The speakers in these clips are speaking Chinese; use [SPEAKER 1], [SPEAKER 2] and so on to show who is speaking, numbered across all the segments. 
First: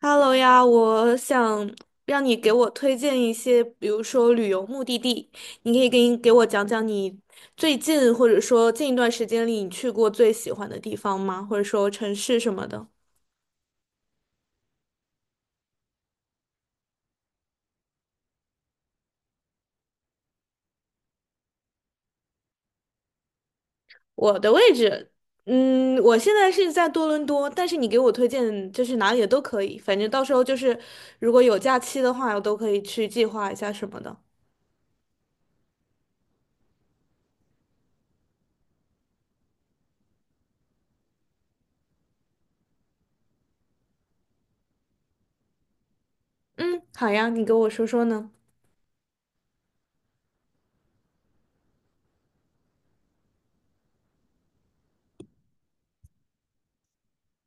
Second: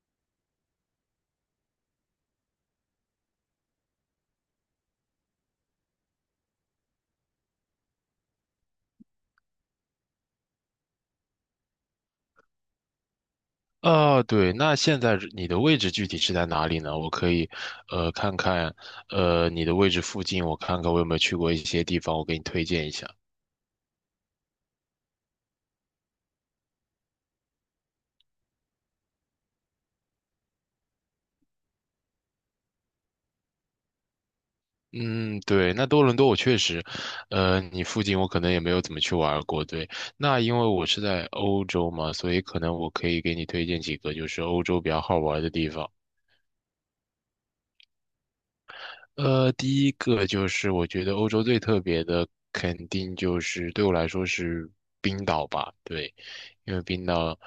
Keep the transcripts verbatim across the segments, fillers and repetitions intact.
[SPEAKER 1] Hello 呀，我想让你给我推荐一些，比如说旅游目的地，你可以给给我讲讲你最近或者说近一段时间里你去过最喜欢的地方吗？或者说城市什么的。
[SPEAKER 2] 啊，对，那现在你的位置具体是在哪里呢？我可以，呃，看看，呃，你的位置附近，我看看我有没有去过一些地方，我给你推荐一下。
[SPEAKER 1] 我的位置，嗯，我现在是在多伦多，但是你给我推荐就是哪里的都可以，反正到时候就是如果有假期的话，我都可以去计划一下什么的。
[SPEAKER 2] 嗯，对，那多伦多我确实，呃，你附近我可能也没有怎么去玩儿过。对，那因为我是在欧洲嘛，所以可能我可以给你推荐几个就是欧洲比较好玩儿的地方。
[SPEAKER 1] 嗯，好呀，你给我说说呢。
[SPEAKER 2] 呃，第一个就是我觉得欧洲最特别的，肯定就是对我来说是冰岛吧。对，因为冰岛，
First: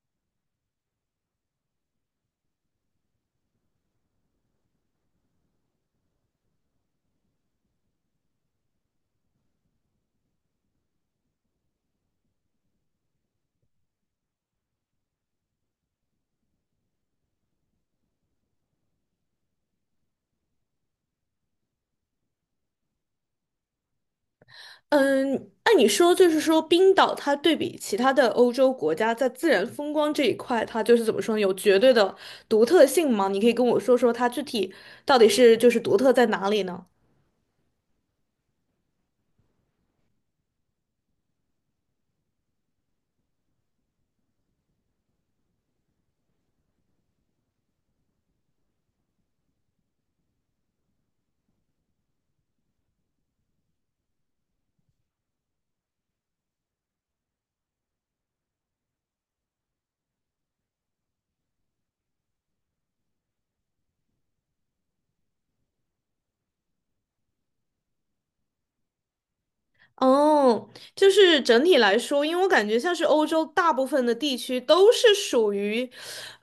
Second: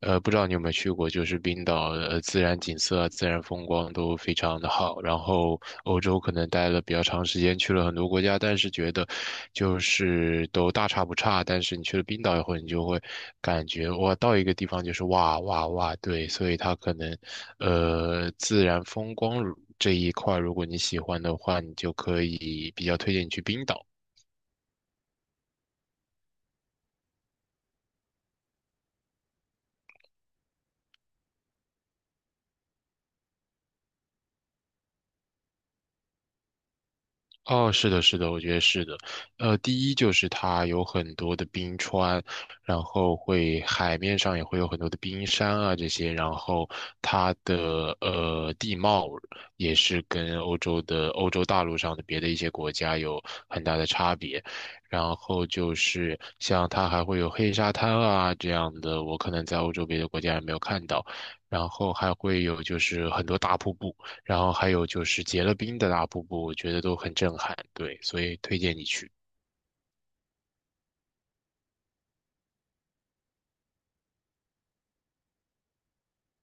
[SPEAKER 2] 呃，不知道你有没有去过，就是冰岛的呃自然景色啊、自然风光都非常的好。然后欧洲可能待了比较长时间，去了很多国家，但是觉得就是都大差不差。但是你去了冰岛以后，你就会感觉哇，到一个地方就是哇哇哇，对，所以它可能，呃，自然风光这一块，如果你喜欢的话，你就可以比较推荐你去冰岛。
[SPEAKER 1] 嗯，那你说，就是说冰岛它对比其他的欧洲国家，在自然风光这一块，它就是怎么说呢？有绝对的独特性吗？你可以跟我说说它具体到底是就是独特在哪里呢？
[SPEAKER 2] 哦，是的，是的，我觉得是的。呃，第一就是它有很多的冰川，然后会海面上也会有很多的冰山啊这些，然后它的呃地貌也是跟欧洲的欧洲大陆上的别的一些国家有很大的差别。然后就是像它还会有黑沙滩啊这样的，我可能在欧洲别的国家也没有看到。然后还会有就是很多大瀑布。然后还有就是结了冰的大瀑布，我觉得都很震撼，对，所以推荐你去。
[SPEAKER 1] 哦，就是整体来说，因为我感觉像是欧洲大部分的地区都是属于，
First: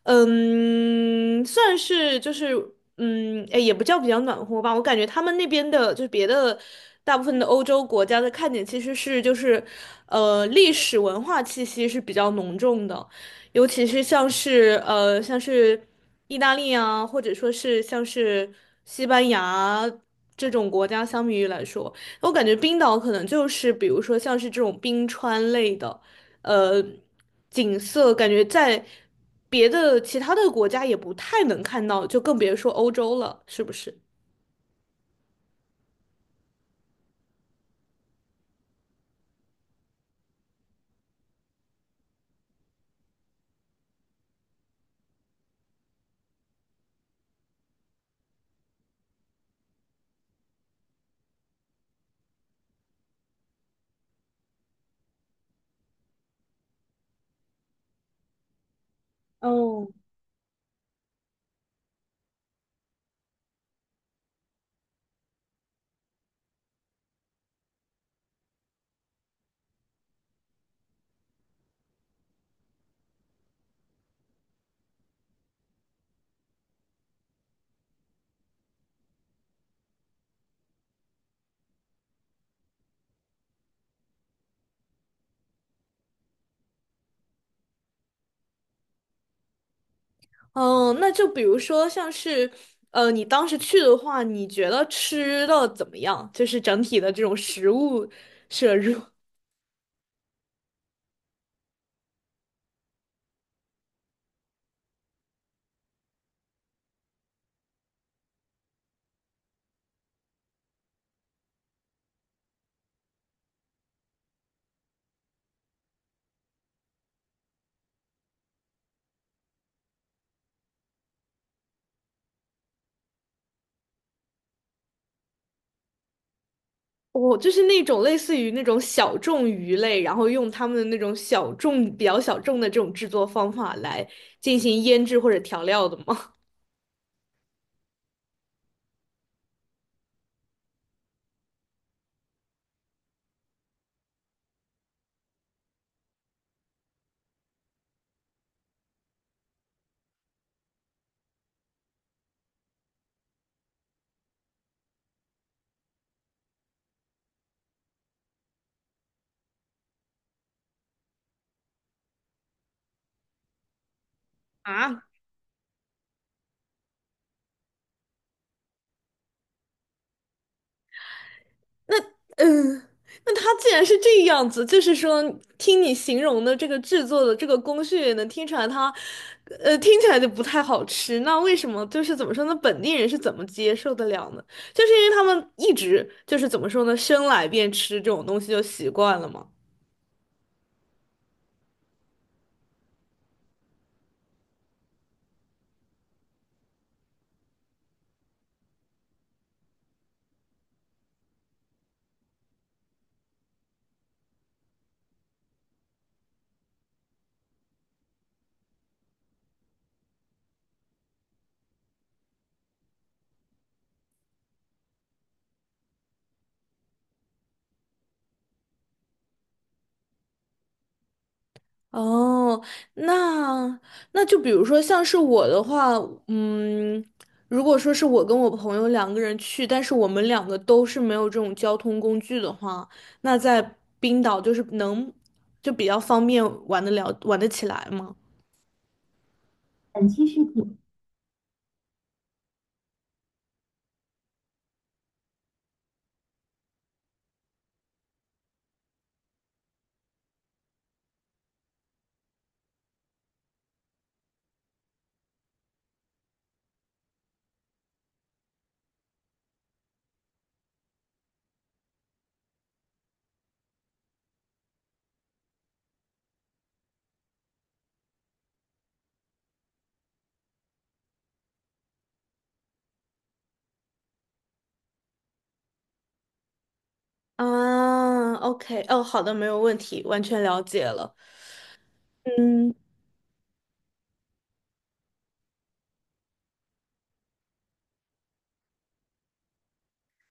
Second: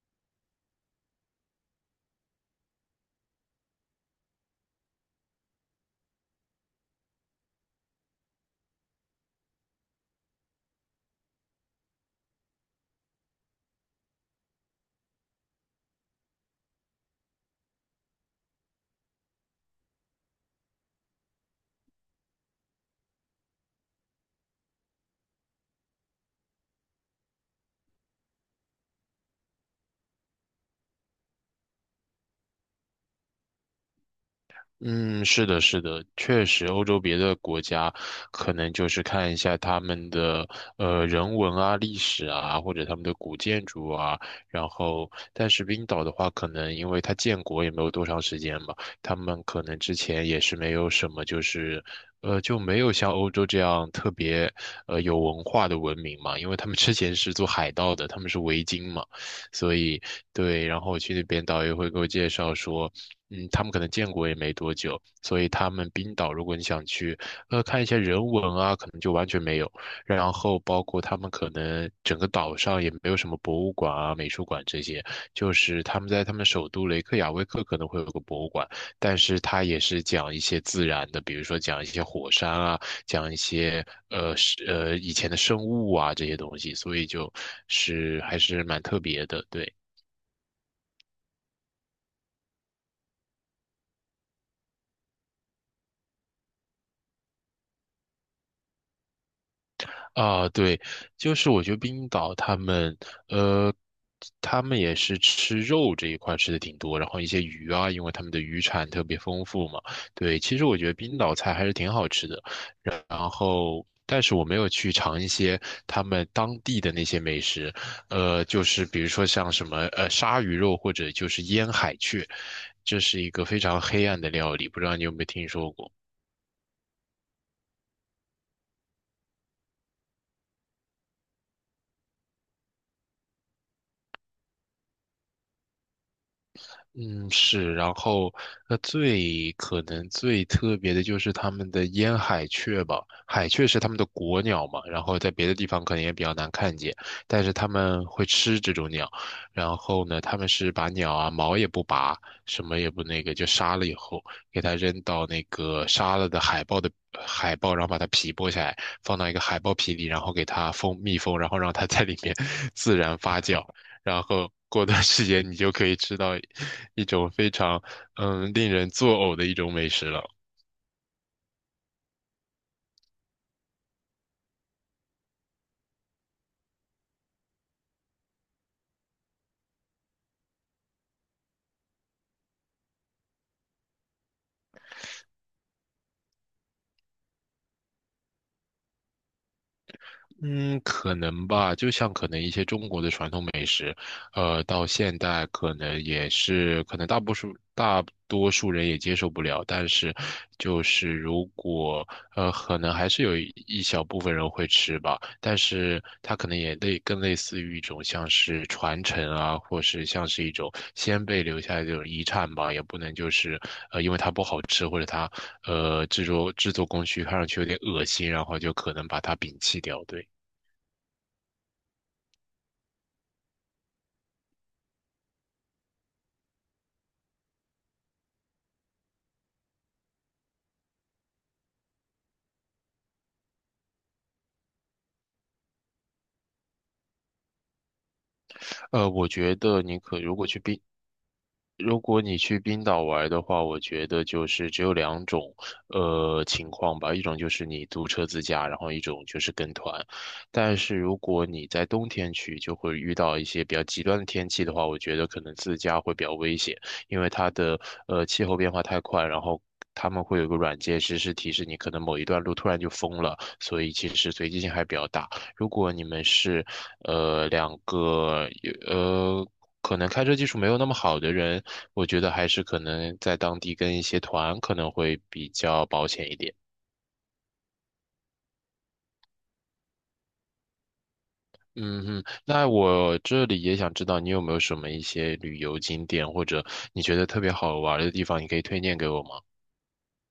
[SPEAKER 1] 嗯，算是就是，嗯，哎，也不叫比较暖和吧。我感觉他们那边的，就是别的大部分的欧洲国家的看点其实是就是，呃，历史文化气息是比较浓重的，尤其是像是呃像是意大利啊，或者说是像是西班牙这种国家相比于来说。我感觉冰岛可能就是，比如说像是这种冰川类的，呃，景色，感觉在别的其他的国家也不太能看到，就更别说欧洲了，是不是？
[SPEAKER 2] 嗯，是的，是的，确实，欧洲别的国家可能就是看一下他们的呃人文啊、历史啊，或者他们的古建筑啊。然后，但是冰岛的话，可能因为它建国也没有多长时间嘛，他们可能之前也是没有什么，就是呃就没有像欧洲这样特别呃有文化的文明嘛，因为他们之前是做海盗的，他们是维京嘛，所
[SPEAKER 1] 哦，
[SPEAKER 2] 以对。然后我去那边，导游会给我介绍说。嗯，他们可能建国也没多久，所以他们冰岛，如果你想去，呃，看一些人文啊，可能就完全没有。然后包括他们可能整个岛上也没有什么博物馆啊、美术馆这些，就是他们在他们首都雷克雅未克可能会有个博物馆，但是他也是讲一些自然的，比如说讲一些火山啊，讲一些呃是呃以前的生物啊这些东西，所以就是还是蛮特别的，对。
[SPEAKER 1] 嗯，那就比如说像是，呃，你当时去的话，你觉得吃的怎么样？就是整体的这种食物摄入。
[SPEAKER 2] 啊，对，就是我觉得冰岛他们，呃，他们也是吃肉这一块吃的挺多，然后一些鱼啊，因为他们的渔产特别丰富嘛。对，其实我觉得冰岛菜还是挺好吃的，然后，但是我没有去尝一些他们当地的那些美食，呃，就是比如说像什么呃鲨鱼肉或者就是腌海雀，这是一个非常黑暗的料理，不知道你有没有听说过？
[SPEAKER 1] 我就是那种类似于那种小众鱼类，然后用他们的那种小众、比较小众的这种制作方法来进行腌制或者调料的吗？
[SPEAKER 2] 嗯，是，然后那最可能最特别的就是他们的烟海雀吧，海雀是他们的国鸟嘛，然后在别的地方可能也比较难看见，但是他们会吃这种鸟，然后呢，他们是把鸟啊毛也不拔，什么也不那个，就杀了以后给它扔到那个杀了的海豹的呃海豹，然后把它皮剥下来，放到一个海豹皮里，然后给它封密封，然后让它在里面 自然发酵。然后过段
[SPEAKER 1] 啊，
[SPEAKER 2] 时间你就可以吃到一种非常嗯令人作呕的一种美食了。
[SPEAKER 1] 那嗯，那它既然是这样子，就是说，听你形容的这个制作的这个工序，也能听出来它，呃，听起来就不太好吃。那为什么就是怎么说呢？本地人是怎么接受得了呢？就是因为他们一直就是怎么说呢，生来便吃这种东西就习惯了嘛。
[SPEAKER 2] 嗯，可能吧，就像可能一些中国的传统美食，呃，到现代可能也是，可能大多数大多数人也接受不了，但是就是如果呃，可能还是有一一小部分人会吃吧，但是它可能也类更类似于一种像是传承啊，或是像是一种先辈留下来的这种遗产吧，也不能就是呃，因为它不好吃或者它呃制作制作工序看上去有点恶心，然后就可能把它摒弃掉，对。
[SPEAKER 1] 哦，那那就比如说像是我的话，嗯，如果说是我跟我朋友两个人去，但是我们两个都是没有这种交通工具的话，那在冰岛就是能就比较方便玩得了，玩得起来吗？
[SPEAKER 2] 呃，我觉得你可如果去冰，如果你去冰岛玩的话，我觉得就是只有两种呃情况吧，一种就是你租车自驾，然后一种就是跟团。但是如果你在冬天去，就会遇到一些比较极端的天气的话，我觉得可能自驾会比较危险，因为它的呃气候变化太快，然后。他们会有个软件实时提示你，可能某一段路突然就封了，所以其实随机性还比较大。如果你们是呃两个有呃可能开车技术没有那么好的人，我觉得还是可能在当地跟一些团可能会比较保险一点。
[SPEAKER 1] 啊，OK，哦，好的，没有问题，完全了解了。
[SPEAKER 2] 嗯哼，那
[SPEAKER 1] 嗯，
[SPEAKER 2] 我这里也想知道你有没有什么一些旅游景点或者你觉得特别好玩儿的地方，你可以推荐给我吗？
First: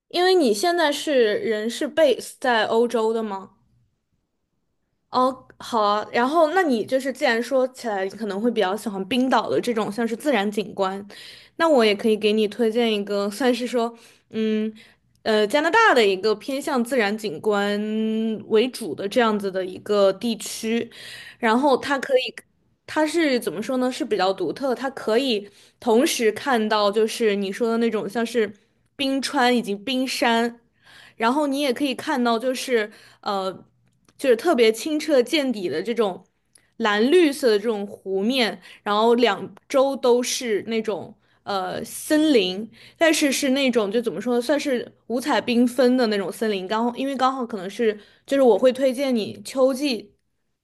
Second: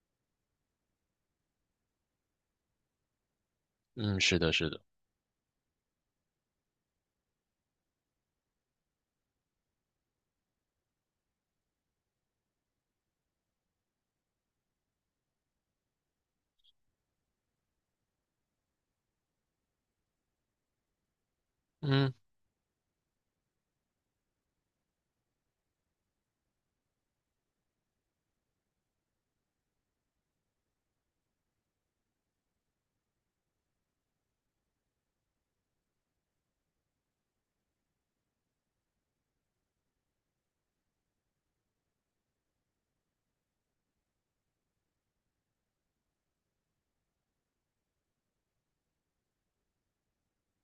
[SPEAKER 1] 因为你现在是人是 base 在欧洲的吗？
[SPEAKER 2] 嗯，是的，是的，
[SPEAKER 1] 哦，好啊。然后，那你就是既然说起来，你可能会比较喜欢冰岛的这种像是自然景观，那我也可以给你推荐一个，算是说，嗯，呃，加拿大的一个偏向自然景观为主的这样子的一个地区，然后它可
[SPEAKER 2] 嗯
[SPEAKER 1] 以。它是怎么说呢？是比较独特，它可以同时看到就是你说的那种像是冰川以及冰山。然后你也可以看到，就是呃，就是特别清澈见底的这种蓝绿色的这种湖面，然后两周都是那种呃森林，但是是那种就怎么说，算是五彩缤纷的那种森林。刚好因为刚好可能是就是我会推荐你秋季，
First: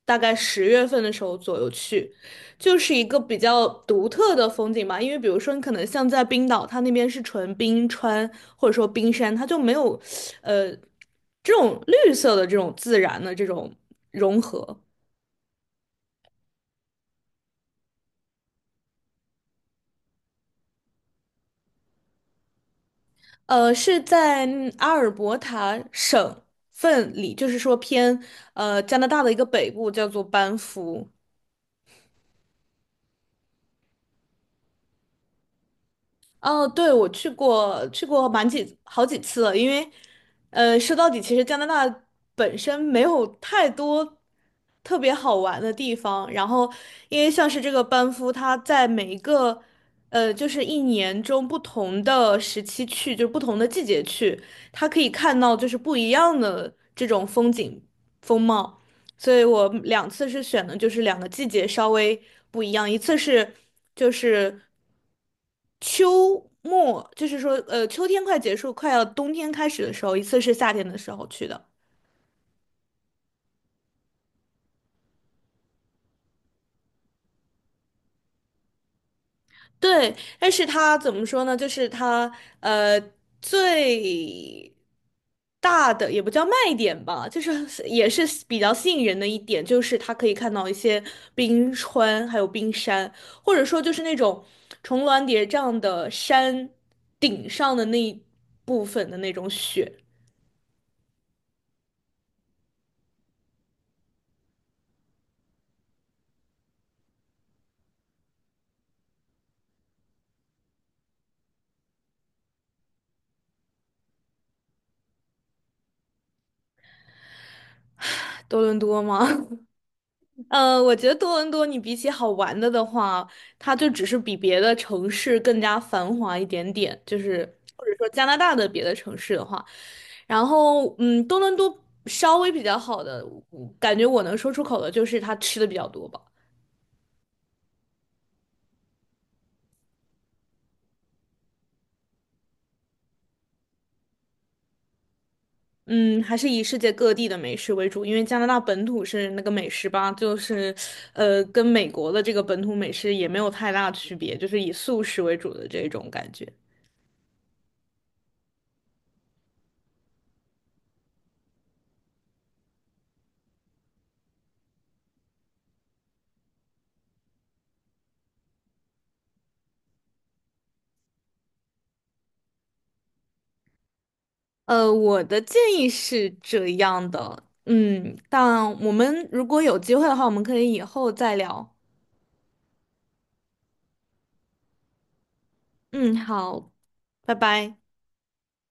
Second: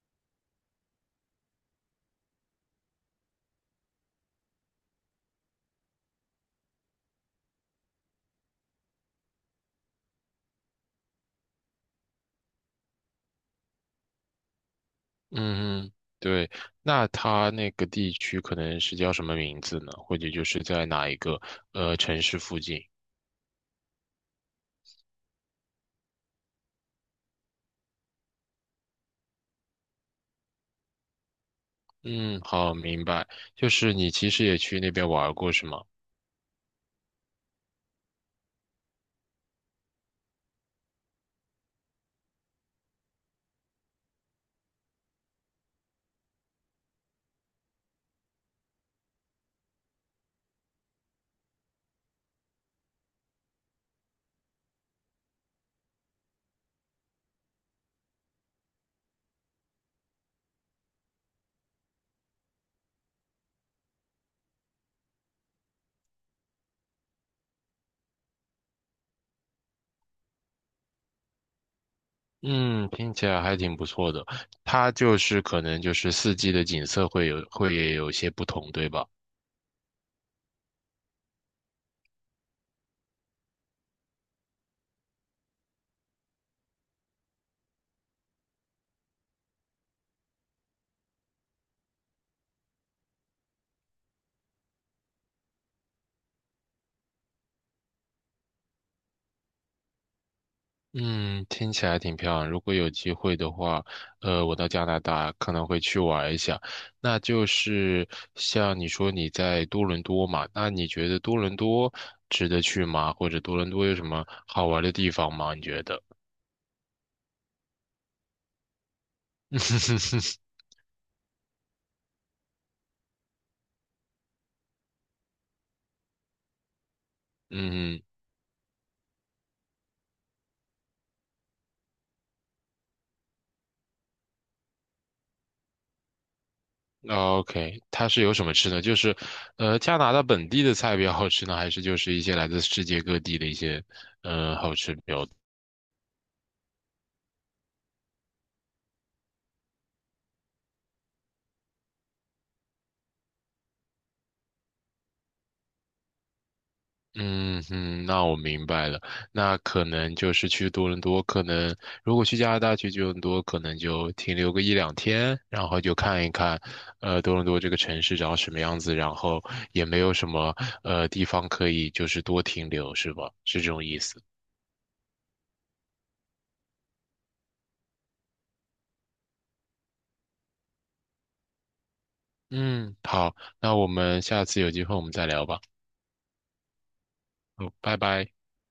[SPEAKER 1] 大概十月份的时候左右去。就是一个比较独特的风景吧，因为比如说你可能像在冰岛，它那边是纯冰川或者说冰山，它就没有，呃，这种绿色的这种自然的这种融合。
[SPEAKER 2] 嗯嗯，对，那它那个地区可能是叫什么名字呢？或者就是在哪一个呃城市附近？
[SPEAKER 1] 呃，是在嗯阿尔伯塔省份里，就是说偏呃加拿大的一个北部，叫做班夫。
[SPEAKER 2] 嗯，好，明白。就是你其实也去那边玩儿过是吗？
[SPEAKER 1] 哦，对，我去过，去过蛮几好几次了，因为，呃，说到底，其实加拿大本身没有太多特别好玩的地方。然后，因为像是这个班夫，它在每一个，呃，就是一年中不同的时期去，就是不同的季节去，它可以看到就是不一样的这种风景风貌。所以我两次是选的就是两个季节稍微不一样，一次是就是。秋末，就是说，呃，秋天快结束，快要冬天开始的时候，一次是夏天的时候去的。
[SPEAKER 2] 嗯，听起来还挺不错的。它就是可能就是四季的景色会有会也有些不同，对吧？
[SPEAKER 1] 对，但是它怎么说呢？就是它，呃，最大的也不叫卖点吧，就是也是比较吸引人的一点，就是它可以看到一些冰川，还有冰山，或者说就是那种重峦叠嶂的山顶上的那一部分的那种雪。
[SPEAKER 2] 嗯，听起来挺漂亮。如果有机会的话，呃，我到加拿大可能会去玩一下。那就是像你说你在多伦多嘛，那你觉得多伦多值得去吗？或者多伦多有什么好玩的地方吗？你觉得？
[SPEAKER 1] 多伦多吗？呃，我觉得多伦多，你比起好玩的的话，它就只是比别的城市更加繁华一点点，就是或者
[SPEAKER 2] 嗯
[SPEAKER 1] 说加拿大的别的城市的话，然后嗯，多伦多稍微比较好的，我感觉我能说出口的就是它吃的比较多吧，
[SPEAKER 2] OK,它是有什么吃的？就是，呃，加拿大本地的菜比较好吃呢，还是就是一些来自世界各地的一些，嗯，好吃比较？
[SPEAKER 1] 嗯，还是以世界各地的美食为主，因为加拿大本土是那个美食吧，就是呃，跟美国的这个本土美食也没有太大区别，就是以素食为主的这种感觉。
[SPEAKER 2] 嗯嗯，那我明白了。那可能就是去多伦多，可能如果去加拿大去多伦多，可能就停留个一两天，然后就看一看，呃，多伦多这个城市长什么样子，然后也没有什么呃地方可以就是多停留，是吧？是这种意思。
[SPEAKER 1] 呃，我的建议是这样的，嗯，但我们如果有机会的话，我们可以以后再聊。
[SPEAKER 2] 嗯，好，那我们下次有机会我们再聊吧。
[SPEAKER 1] 嗯，好，拜
[SPEAKER 2] 好，
[SPEAKER 1] 拜。
[SPEAKER 2] 拜拜。